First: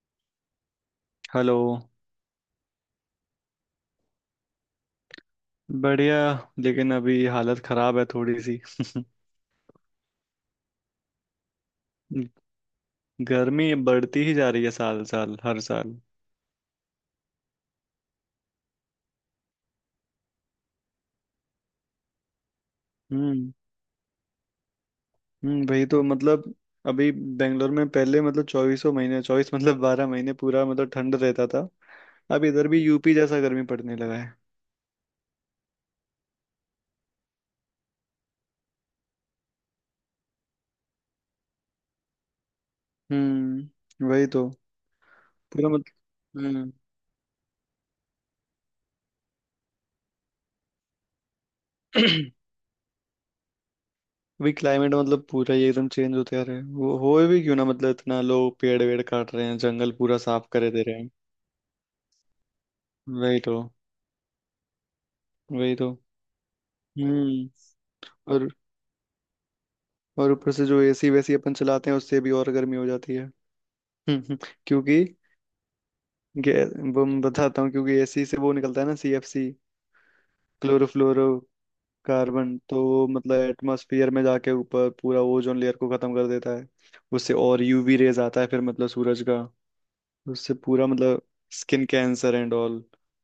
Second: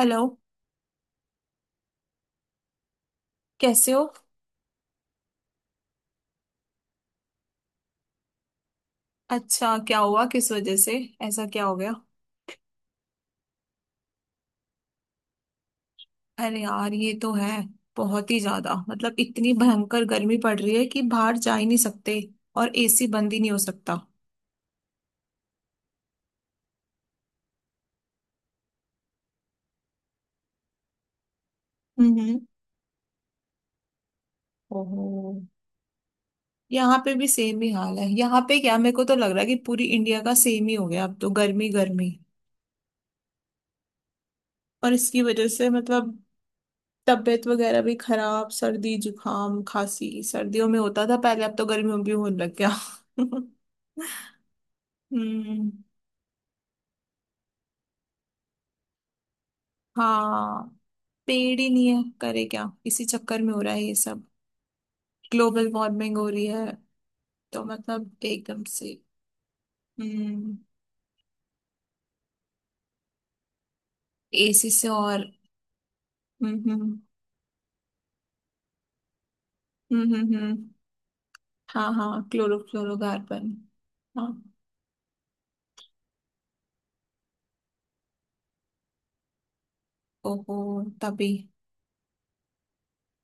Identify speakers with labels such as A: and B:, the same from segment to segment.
A: Hello.
B: Hello.
A: कैसे हो?
B: बढ़िया। लेकिन अभी हालत खराब है थोड़ी सी।
A: अच्छा, क्या हुआ, किस वजह से? ऐसा क्या हो गया?
B: गर्मी बढ़ती ही जा रही है साल साल हर साल।
A: अरे यार, ये तो है। बहुत ही ज्यादा मतलब इतनी भयंकर गर्मी पड़ रही है कि बाहर जा ही नहीं सकते, और एसी बंद ही नहीं
B: हम्म।
A: हो सकता।
B: हम्म। वही तो मतलब। अभी बेंगलोर में पहले मतलब चौबीसों महीने चौबीस मतलब 12 महीने पूरा मतलब ठंड रहता था।
A: हम्म।
B: अब इधर भी यूपी जैसा गर्मी पड़ने लगा है।
A: ओहो। यहाँ पे भी सेम ही हाल है। यहाँ पे क्या, मेरे को तो लग रहा है कि पूरी इंडिया का सेम ही हो गया अब तो। गर्मी गर्मी
B: हम्म। वही तो
A: और इसकी वजह से
B: पूरा मतलब।
A: मतलब
B: हम्म।
A: तबीयत वगैरह भी खराब। सर्दी जुकाम खांसी सर्दियों में होता था पहले, अब तो गर्मियों में भी होने लग गया।
B: अभी क्लाइमेट मतलब पूरा ही
A: हम्म।
B: एकदम चेंज होते आ रहा है। वो हो भी क्यों ना, मतलब इतना लोग पेड़ वेड़ काट रहे हैं, जंगल पूरा साफ
A: हाँ,
B: करे दे रहे हैं।
A: पेड़ ही नहीं है, करे क्या? इसी चक्कर
B: वही
A: में
B: तो।
A: हो रहा है ये सब। ग्लोबल
B: वही तो।
A: वार्मिंग हो रही है,
B: हम्म।
A: तो मतलब
B: और
A: एकदम से।
B: और ऊपर
A: हम्म।
B: से जो एसी वैसी अपन चलाते हैं उससे भी और गर्मी हो जाती है। हम्म।
A: एसी से
B: क्योंकि
A: और। हम्म
B: गैस
A: हम्म
B: वो मैं बताता हूँ, क्योंकि एसी से वो निकलता है ना, सीएफसी
A: हम्म हम्म हम्म,
B: क्लोरोफ्लोरो
A: हाँ हाँ,
B: कार्बन तो वो मतलब
A: क्लोरोफ्लोरोकार्बन।
B: एटमॉस्फेयर में
A: हाँ।
B: जाके ऊपर पूरा ओजोन लेयर को खत्म कर देता है। उससे और यूवी रेज आता है फिर मतलब सूरज का। उससे
A: ओहो।
B: पूरा मतलब,
A: तभी।
B: Skin cancer and all.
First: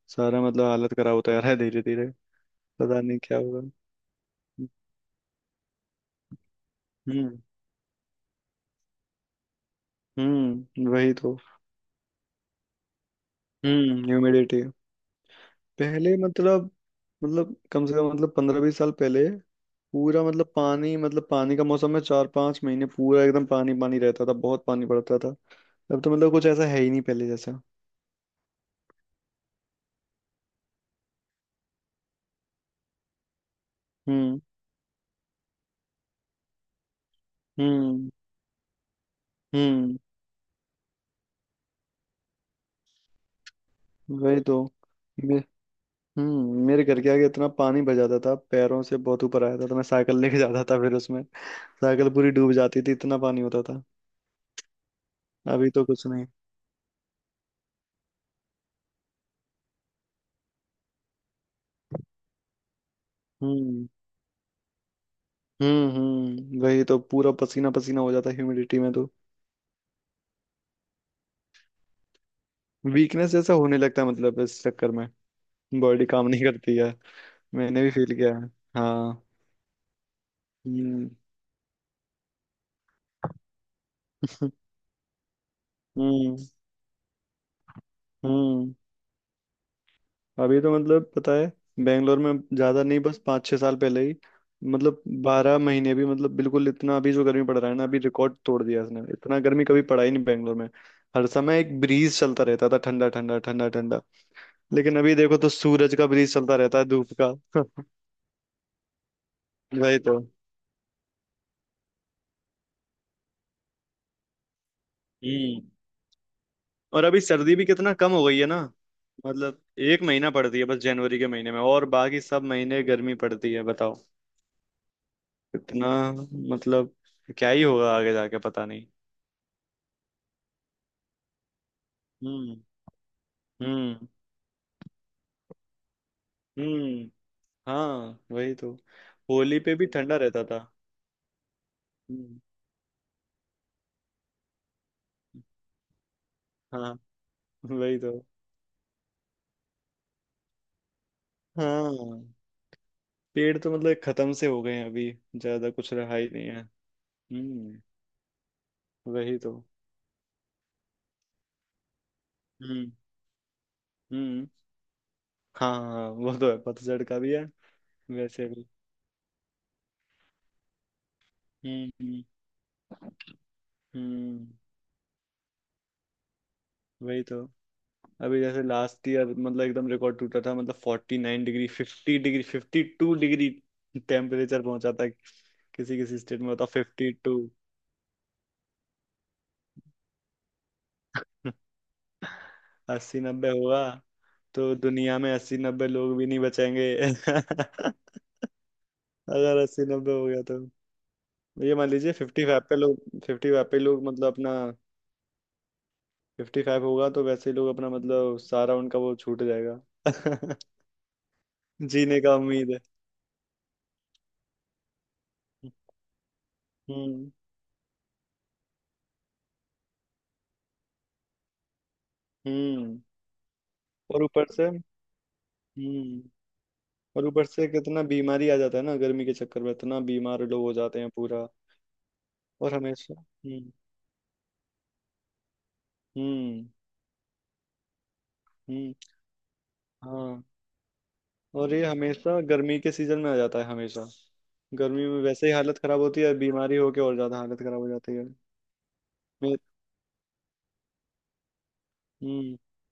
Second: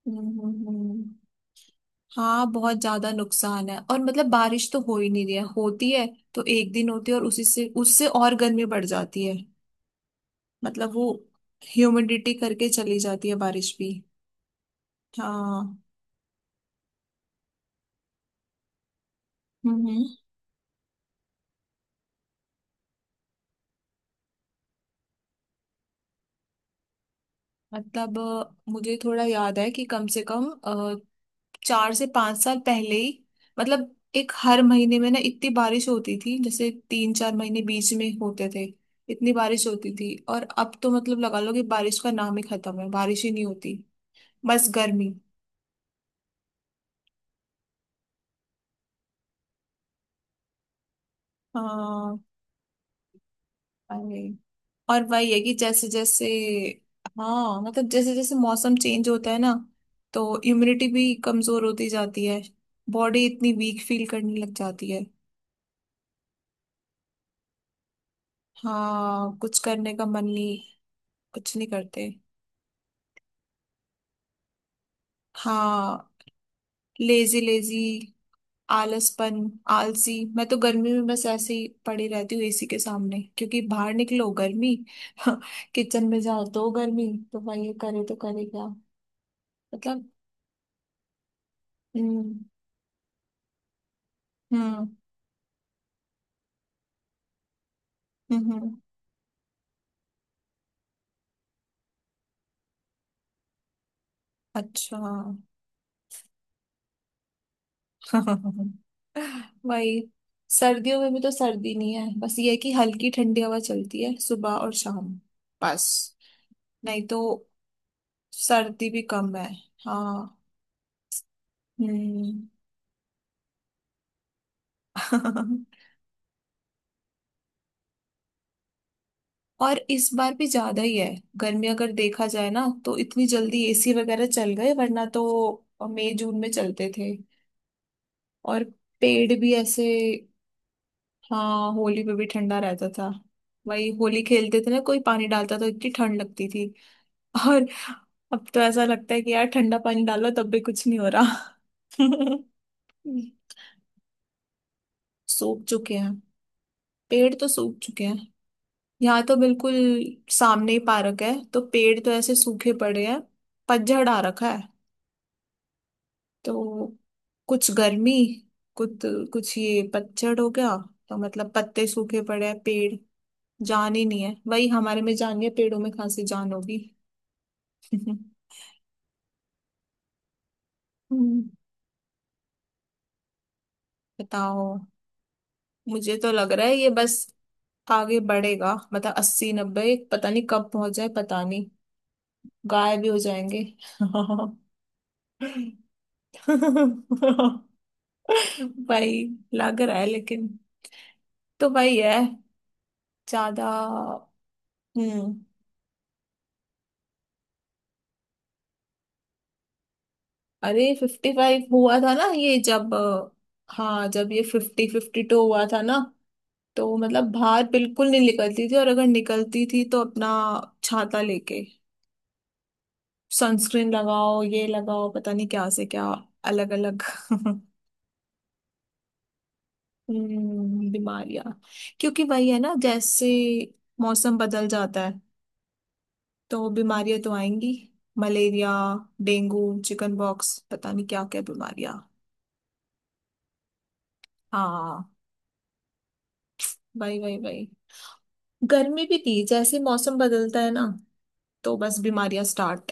A: हम्म
B: सारा
A: हम्म
B: मतलब हालत
A: हम्म।
B: खराब होता जा रहा है धीरे धीरे।
A: हाँ, बहुत
B: पता
A: ज्यादा
B: नहीं क्या
A: नुकसान
B: होगा।
A: है। और मतलब बारिश तो हो ही नहीं रही है। होती है तो एक दिन होती है, और
B: हम्म।
A: उसी से, उससे और गर्मी बढ़ जाती है।
B: हम्म।
A: मतलब वो
B: वही तो।
A: ह्यूमिडिटी करके चली जाती है बारिश भी।
B: हम्म। ह्यूमिडिटी।
A: हाँ।
B: पहले मतलब कम से कम मतलब 15-20 साल पहले।
A: हम्म।
B: पूरा मतलब पानी, मतलब पानी का मौसम में 4-5 महीने पूरा एकदम पानी पानी रहता था, बहुत पानी पड़ता था। अब तो मतलब कुछ ऐसा है ही नहीं पहले जैसा।
A: मतलब मुझे थोड़ा याद है कि कम से कम चार से पांच साल पहले ही मतलब एक
B: हम्म।
A: हर महीने में ना इतनी बारिश होती थी। जैसे तीन चार महीने बीच में
B: हम्म।
A: होते थे, इतनी बारिश होती
B: हम्म।
A: थी। और अब तो मतलब लगा लो कि बारिश का नाम ही खत्म है, बारिश ही नहीं होती।
B: वही तो।
A: बस गर्मी।
B: मे, हम्म। मेरे घर के आगे इतना पानी भर जाता था, पैरों से बहुत ऊपर आया था, तो मैं साइकिल लेके जाता था फिर उसमें साइकिल
A: हाँ।
B: पूरी डूब जाती थी, इतना पानी होता था।
A: अरे, और वही है कि
B: अभी तो
A: जैसे
B: कुछ
A: जैसे।
B: नहीं।
A: हाँ, मतलब जैसे जैसे मौसम चेंज होता है ना, तो इम्यूनिटी भी कमजोर होती जाती है। बॉडी इतनी वीक
B: हम्म।
A: फील करने लग जाती है।
B: हम्म। हम्म। वही तो। पूरा पसीना पसीना हो जाता ह्यूमिडिटी में तो।
A: हाँ, कुछ करने का मन नहीं, कुछ नहीं करते।
B: वीकनेस जैसा होने लगता है मतलब इस चक्कर में। बॉडी
A: हाँ।
B: काम नहीं करती है।
A: Lazy lazy.
B: मैंने भी फील किया है। हाँ।
A: आलसपन। आलसी। मैं तो गर्मी में
B: हम्म।
A: बस ऐसे ही पड़ी रहती हूँ एसी के सामने, क्योंकि बाहर निकलो गर्मी, किचन में
B: हम्म।
A: जाओ तो गर्मी। तो भाई ये करे तो करे क्या?
B: हम्म।
A: मतलब।
B: अभी तो मतलब पता है बेंगलोर में,
A: हम्म
B: ज्यादा नहीं, बस 5-6 साल पहले ही।
A: हम्म
B: मतलब बारह महीने भी मतलब बिल्कुल इतना। अभी जो गर्मी पड़ रहा है ना, अभी रिकॉर्ड तोड़
A: हम्म।
B: दिया इसने, इतना गर्मी कभी पड़ा ही नहीं बेंगलोर में। हर समय एक ब्रीज चलता रहता था, ठंडा ठंडा ठंडा ठंडा। लेकिन
A: अच्छा।
B: अभी देखो तो सूरज का ब्रीज चलता रहता है, धूप का। वही
A: वही।
B: तो।
A: सर्दियों में भी तो सर्दी नहीं है। बस ये है कि हल्की ठंडी हवा चलती है सुबह और शाम।
B: हम्म।
A: बस,
B: और
A: नहीं तो।
B: अभी सर्दी भी कितना कम हो गई है ना।
A: सर्दी भी कम है।
B: मतलब एक महीना
A: हाँ।
B: पड़ती है बस जनवरी के महीने में, और बाकी
A: हम्म।
B: सब महीने गर्मी पड़ती है बताओ। इतना मतलब, क्या ही होगा आगे जाके पता नहीं।
A: और इस बार भी ज्यादा ही है गर्मी। अगर देखा जाए
B: हम्म।
A: ना, तो इतनी जल्दी एसी
B: हम्म।
A: वगैरह चल गए, वरना तो मई जून में चलते
B: हम्म।
A: थे।
B: हाँ, वही
A: और
B: तो।
A: पेड़ भी
B: होली पे
A: ऐसे।
B: भी ठंडा रहता था।
A: हाँ, होली पे भी
B: हम्म,
A: ठंडा रहता था। वही, होली खेलते थे ना, कोई पानी डालता तो इतनी ठंड लगती थी।
B: हाँ,
A: और
B: वही तो।
A: अब तो ऐसा लगता है कि यार ठंडा पानी डालो तब भी कुछ नहीं हो रहा।
B: हाँ, पेड़ तो मतलब खत्म से हो गए हैं, अभी
A: सूख
B: ज्यादा कुछ
A: चुके हैं।
B: रहा ही नहीं है।
A: पेड़ तो सूख
B: हम्म।
A: चुके हैं। यहाँ तो
B: वही तो।
A: बिल्कुल सामने ही पार्क है, तो पेड़ तो ऐसे सूखे
B: हम्म।
A: पड़े हैं। पतझड़ आ
B: हम्म।
A: रखा है।
B: हाँ हाँ, वो तो है,
A: तो
B: पतझड़ का भी है
A: कुछ गर्मी,
B: वैसे भी।
A: कुछ, कुछ ये पतझड़ हो गया, तो मतलब पत्ते
B: हम्म।
A: सूखे
B: हम्म।
A: पड़े हैं पेड़। जान ही नहीं है।
B: हम्म,
A: वही, हमारे में जान है, पेड़ों में कहाँ से जान होगी।
B: वही तो। अभी जैसे लास्ट ईयर मतलब एकदम रिकॉर्ड टूटा था, मतलब फोर्टी नाइन
A: हम्म,
B: डिग्री 50 डिग्री, 52 डिग्री टेम्परेचर
A: बताओ।
B: पहुंचा था किसी
A: मुझे
B: किसी
A: तो
B: स्टेट में,
A: लग
B: होता
A: रहा है ये
B: फिफ्टी
A: बस
B: टू
A: आगे बढ़ेगा, मतलब अस्सी नब्बे, पता नहीं कब पहुंच जाए, पता नहीं। गायब भी हो
B: अस्सी नब्बे
A: जाएंगे।
B: हुआ तो दुनिया में 80-90 लोग भी नहीं बचेंगे।
A: भाई,
B: अगर
A: लग
B: अस्सी
A: रहा है
B: नब्बे हो गया
A: लेकिन।
B: तो?
A: तो
B: ये मान
A: भाई
B: लीजिए
A: है।
B: फिफ्टी फाइव पे लोग फिफ्टी फाइव
A: ज्यादा।
B: पे लोग मतलब अपना
A: हम्म।
B: 55 होगा तो वैसे ही लोग अपना मतलब सारा उनका वो छूट जाएगा।
A: अरे, फिफ्टी फाइव हुआ था
B: जीने
A: ना
B: का
A: ये,
B: उम्मीद है।
A: जब हाँ, जब ये फिफ्टी फिफ्टी टू हुआ था ना, तो
B: हम्म।
A: मतलब बाहर बिल्कुल नहीं निकलती थी। और अगर निकलती थी तो अपना छाता लेके,
B: हम्म।
A: सनस्क्रीन
B: और
A: लगाओ,
B: ऊपर
A: ये
B: से।
A: लगाओ, पता नहीं क्या से क्या
B: हम्म।
A: अलग अलग।
B: और ऊपर से कितना बीमारी आ जाता है ना गर्मी के चक्कर में, इतना बीमार लोग हो
A: हम्म,
B: जाते हैं पूरा।
A: बीमारियां। क्योंकि वही है ना,
B: और हमेशा।
A: जैसे
B: हम्म।
A: मौसम बदल जाता है, तो
B: हम्म।
A: बीमारियां तो आएंगी। मलेरिया,
B: हम्म।
A: डेंगू, चिकन
B: हाँ।
A: बॉक्स, पता नहीं क्या क्या
B: और ये
A: बीमारियां।
B: हमेशा गर्मी के सीजन में आ जाता है हमेशा। गर्मी
A: हाँ,
B: में वैसे ही हालत खराब होती है, बीमारी होके और
A: वही वही
B: ज्यादा हालत
A: वही।
B: खराब हो जाती है।
A: गर्मी भी थी,
B: मे,
A: जैसे मौसम बदलता है ना, तो बस बीमारियां
B: हम्म।
A: स्टार्ट।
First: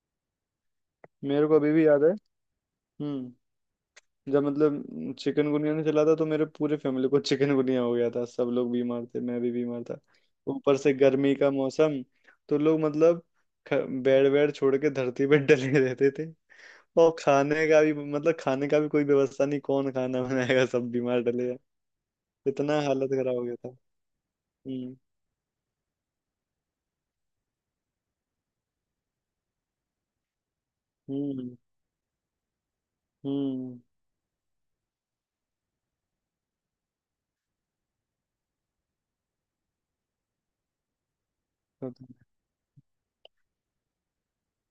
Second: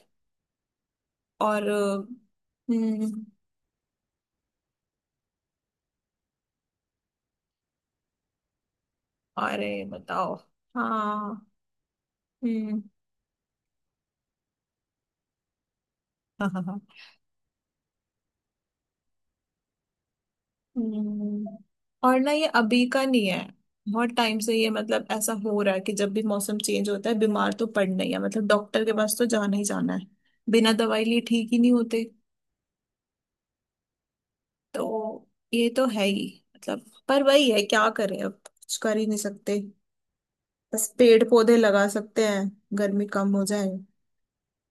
B: मेरे को
A: और
B: अभी भी याद है।
A: हम्म।
B: हम्म। जब मतलब चिकन गुनिया ने चला था तो मेरे पूरे फैमिली को चिकन गुनिया हो गया था, सब लोग बीमार थे, मैं भी बीमार
A: अरे,
B: था।
A: बताओ।
B: ऊपर से गर्मी
A: हाँ।
B: का मौसम, तो लोग
A: हम्म।
B: मतलब ख- बेड वेड छोड़ के धरती पे डले रहते थे। और खाने का भी मतलब खाने का भी कोई व्यवस्था नहीं, कौन खाना बनाएगा, सब बीमार डले
A: हम्म।
B: हैं।
A: और ना, ये
B: इतना
A: अभी का
B: हालत
A: नहीं
B: खराब
A: है,
B: हो गया था।
A: बहुत टाइम से ये
B: हम्म।
A: मतलब ऐसा हो रहा है कि जब भी मौसम चेंज होता है, बीमार तो पड़ना ही है, मतलब डॉक्टर के पास तो जाना ही जाना है। बिना दवाई लिए ठीक
B: हम्म।
A: ही नहीं होते।
B: हम्म।
A: तो ये तो है ही। मतलब पर वही है, क्या करें, अब कुछ कर ही नहीं सकते। बस पेड़ पौधे लगा
B: पता
A: सकते
B: है।
A: हैं, गर्मी कम हो जाए,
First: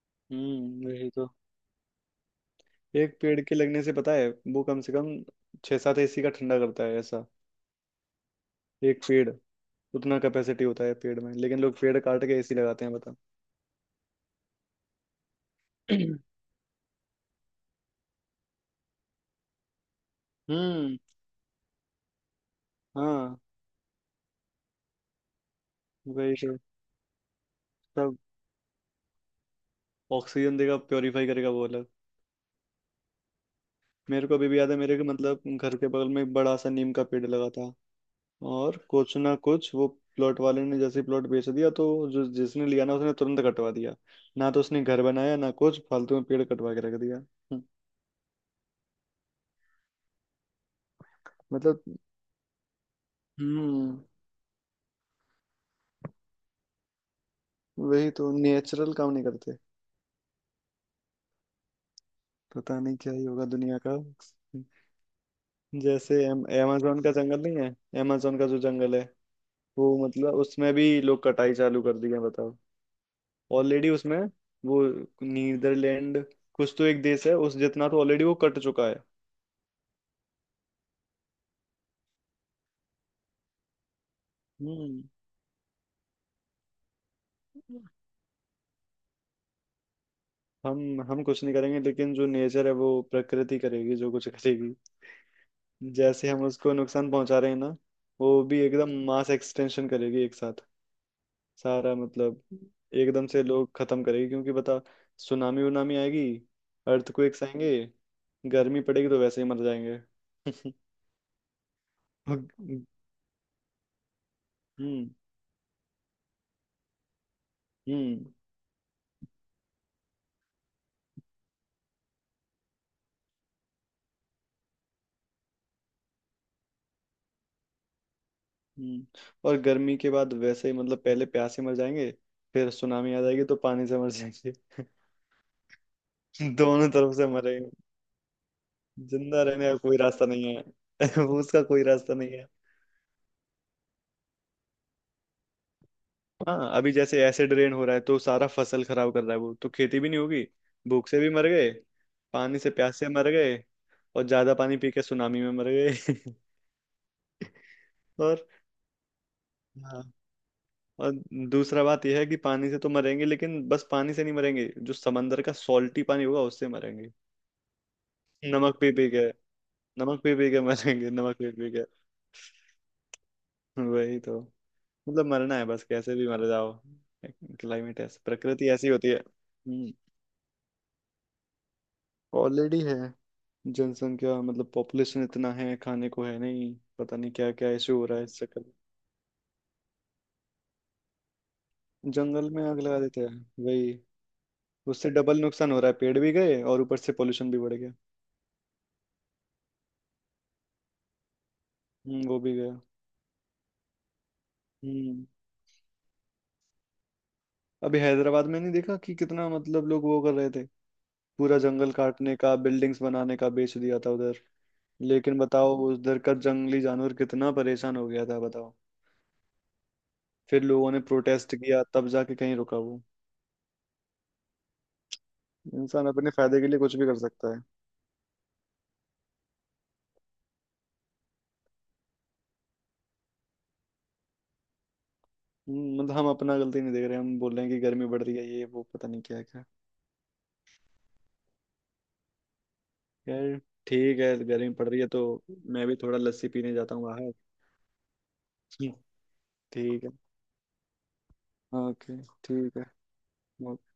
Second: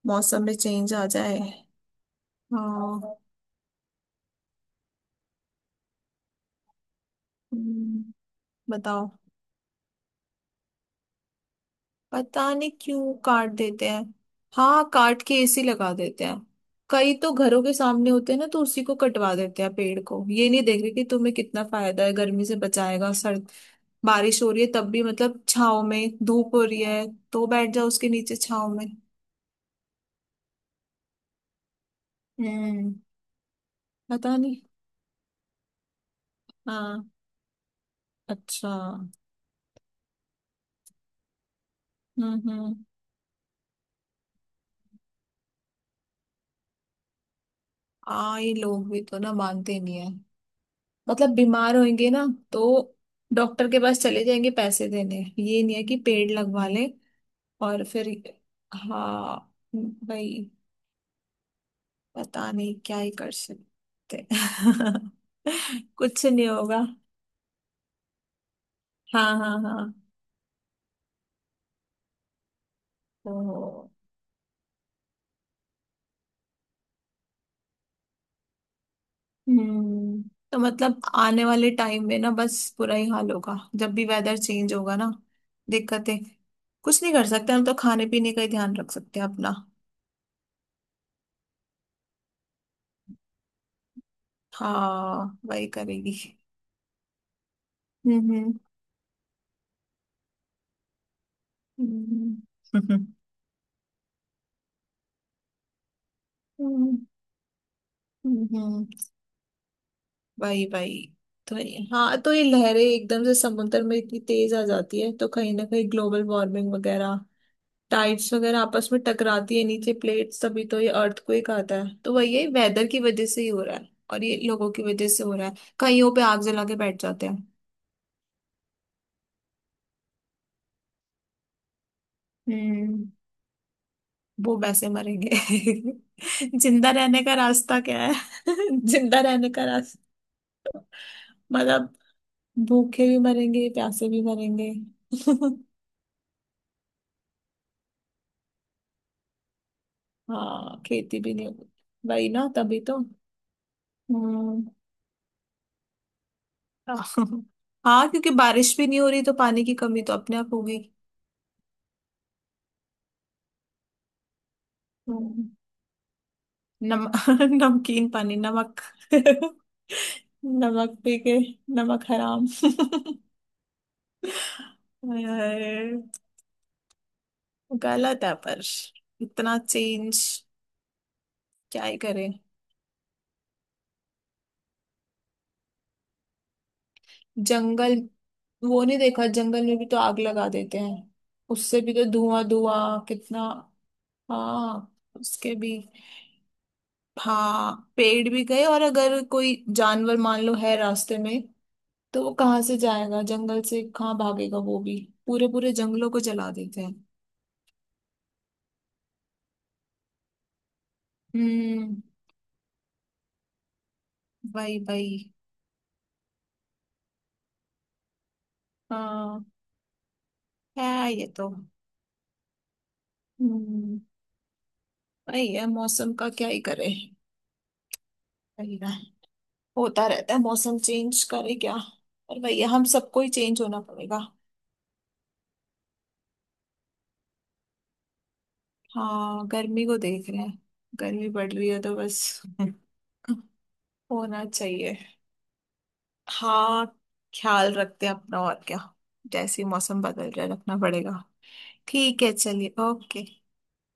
A: मौसम में
B: हम्म,
A: चेंज आ
B: वही तो।
A: जाए। हाँ।
B: एक पेड़ के लगने से पता है वो कम से कम 6-7 एसी का ठंडा करता है ऐसा।
A: हम्म,
B: एक
A: बताओ।
B: पेड़, उतना कैपेसिटी होता है पेड़ में, लेकिन लोग पेड़ काट के
A: पता
B: एसी
A: नहीं
B: लगाते हैं
A: क्यों
B: बता।
A: काट देते हैं। हाँ, काट के एसी लगा देते हैं। कई तो घरों के सामने होते हैं ना, तो उसी को कटवा देते हैं पेड़ को। ये नहीं देख रहे
B: हम्म।
A: कि तुम्हें कितना फायदा है, गर्मी से बचाएगा,
B: हाँ,
A: सर्द, बारिश हो रही है तब भी मतलब छाव में,
B: वही
A: धूप
B: तो।
A: हो रही है तो बैठ जाओ उसके
B: सब
A: नीचे छाव में।
B: ऑक्सीजन देगा, प्योरीफाई करेगा वो अलग।
A: हम्म।
B: मेरे को
A: पता
B: अभी भी
A: नहीं।
B: याद है, मेरे के मतलब घर के बगल में एक बड़ा सा नीम का
A: हाँ।
B: पेड़ लगा था।
A: अच्छा।
B: और
A: हम्म।
B: कुछ ना कुछ वो प्लॉट वाले ने जैसे प्लॉट बेच दिया, तो जो जिसने
A: हम्म।
B: लिया ना उसने तुरंत कटवा दिया। ना तो उसने घर बनाया ना कुछ, फालतू में पेड़ कटवा के रख दिया।
A: हाँ, ये लोग भी तो ना, मानते नहीं है। मतलब बीमार
B: मतलब।
A: होंगे ना, तो डॉक्टर के
B: हम्म।
A: पास चले जाएंगे, पैसे देने। ये नहीं है कि पेड़ लगवा लें। और फिर,
B: वही तो नेचुरल काम नहीं
A: हाँ,
B: करते।
A: भाई पता नहीं
B: पता नहीं
A: क्या ही
B: क्या ही
A: कर
B: होगा दुनिया का।
A: सकते,
B: जैसे
A: कुछ नहीं होगा।
B: amazon का जंगल नहीं है, amazon का जो जंगल है,
A: हाँ हाँ हाँ।
B: वो मतलब उसमें भी लोग कटाई चालू कर दी है बताओ। ऑलरेडी
A: तो।
B: उसमें, वो नीदरलैंड कुछ तो एक देश है, उस जितना तो ऑलरेडी वो कट चुका है।
A: हम्म। तो मतलब आने वाले टाइम में ना, बस बुरा ही हाल होगा जब भी वेदर चेंज होगा
B: हम्म।
A: ना। दिक्कतें, कुछ नहीं कर सकते हम, तो खाने पीने का ही ध्यान रख सकते हैं अपना।
B: हम कुछ नहीं करेंगे, लेकिन जो नेचर है वो प्रकृति करेगी जो कुछ करेगी।
A: हाँ, वही करेगी।
B: जैसे हम उसको नुकसान पहुंचा रहे हैं ना, वो
A: हम्म
B: भी एकदम मास एक्सटेंशन करेगी एक साथ, सारा
A: हम्म
B: मतलब,
A: हम्म
B: एकदम से लोग खत्म करेंगे क्योंकि बता। सुनामी उनामी आएगी,
A: हम्म,
B: अर्थक्वेक्स आएंगे, गर्मी
A: हम्म,
B: पड़ेगी तो वैसे ही मर जाएंगे।
A: वही। हाँ, तो ये लहरें
B: और।
A: एकदम से समुद्र में इतनी तेज आ जाती
B: हम्म।
A: है, तो कहीं ना कहीं ग्लोबल वार्मिंग वगैरह,
B: हम्म।
A: टाइड्स वगैरह आपस में टकराती है, नीचे प्लेट्स, तभी तो ये अर्थक्वेक आता है। तो वही, ये वेदर की वजह से ही हो रहा है और ये लोगों की वजह से हो रहा है। कईयों पे आग जला के बैठ जाते हैं।
B: हम्म। और गर्मी के बाद वैसे ही मतलब पहले प्यास से मर जाएंगे, फिर
A: हम्म।
B: सुनामी आ जाएगी तो पानी से मर जाएंगे।
A: वो वैसे मरेंगे।
B: दोनों
A: जिंदा
B: तरफ
A: रहने
B: से
A: का
B: मरेंगे,
A: रास्ता क्या है? जिंदा
B: जिंदा
A: रहने का
B: रहने का कोई
A: रास्ता,
B: रास्ता नहीं है। उसका कोई
A: मतलब
B: रास्ता नहीं।
A: भूखे भी मरेंगे, प्यासे भी मरेंगे।
B: हाँ, अभी जैसे एसिड रेन हो रहा है तो सारा फसल खराब कर रहा है, वो तो खेती भी नहीं होगी।
A: हाँ,
B: भूख से
A: खेती
B: भी
A: भी नहीं
B: मर
A: होगी।
B: गए,
A: वही ना,
B: पानी से
A: तभी
B: प्यास
A: तो।
B: से मर गए, और ज्यादा
A: हम्म।
B: पानी पी के सुनामी में मर गए।
A: हाँ, क्योंकि
B: और,
A: बारिश भी नहीं हो रही, तो पानी की
B: हाँ,
A: कमी तो अपने आप होगी।
B: और दूसरा बात यह है कि पानी से तो मरेंगे, लेकिन बस पानी से नहीं मरेंगे, जो समंदर
A: हम्म।
B: का सॉल्टी पानी होगा उससे
A: नम।
B: मरेंगे।
A: नमकीन पानी,
B: नमक
A: नमक,
B: पी पी के, नमक पी पी के
A: नमक
B: मरेंगे,
A: पी
B: नमक
A: के,
B: पी पी के।
A: नमक हराम।
B: वही तो। मतलब मरना है बस,
A: अरे,
B: कैसे भी मर जाओ। क्लाइमेट ऐसा,
A: गलत है पर।
B: प्रकृति ऐसी होती है।
A: इतना
B: हम्म।
A: चेंज, क्या ही करें।
B: ऑलरेडी है। जनसंख्या मतलब पॉपुलेशन इतना है, खाने को है नहीं, पता नहीं क्या क्या
A: जंगल,
B: इशू हो रहा है इस चक्कर में।
A: वो नहीं देखा, जंगल में भी तो आग लगा देते हैं, उससे भी तो धुआं
B: जंगल में आग लगा
A: धुआं
B: देते
A: कितना।
B: हैं वही,
A: हाँ।
B: उससे डबल
A: उसके
B: नुकसान
A: भी,
B: हो रहा है, पेड़ भी गए और ऊपर से पोल्यूशन भी बढ़ गया।
A: हाँ पेड़ भी गए, और अगर कोई जानवर मान लो है रास्ते में, तो
B: हम्म,
A: वो
B: वो भी
A: कहाँ से
B: गया।
A: जाएगा, जंगल से कहाँ भागेगा वो भी।
B: हम्म।
A: पूरे पूरे जंगलों को जला देते हैं।
B: अभी हैदराबाद में नहीं देखा कि कितना मतलब लोग वो कर रहे थे, पूरा जंगल
A: हम्म,
B: काटने का, बिल्डिंग्स बनाने का, बेच दिया था उधर।
A: वही वही।
B: लेकिन बताओ उधर का जंगली जानवर कितना परेशान हो गया था बताओ,
A: हाँ,
B: फिर
A: है।
B: लोगों ने
A: ये तो।
B: प्रोटेस्ट किया तब जाके कहीं रुका वो।
A: हम्म। वही है,
B: इंसान
A: मौसम का
B: अपने
A: क्या ही
B: फायदे के लिए
A: करे।
B: कुछ भी कर सकता है।
A: वही ना, होता रहता है मौसम चेंज, करे क्या। पर वही है, हम सबको ही चेंज होना पड़ेगा।
B: मतलब हम अपना गलती नहीं देख रहे, हम बोल रहे हैं कि गर्मी बढ़ रही है, ये वो, पता नहीं क्या
A: हाँ,
B: क्या।
A: गर्मी को देख रहे हैं, गर्मी बढ़ रही है तो बस।
B: यार ठीक है,
A: होना
B: गर्मी पड़
A: चाहिए।
B: रही है तो मैं भी थोड़ा लस्सी पीने
A: हाँ,
B: जाता हूँ बाहर।
A: ख्याल रखते हैं अपना, और क्या।
B: हम्म,
A: जैसे ही मौसम
B: ठीक है।
A: बदल रहा है, रखना पड़ेगा।
B: ओके।
A: ठीक है, चलिए,
B: ठीक है।
A: ओके।
B: ओके।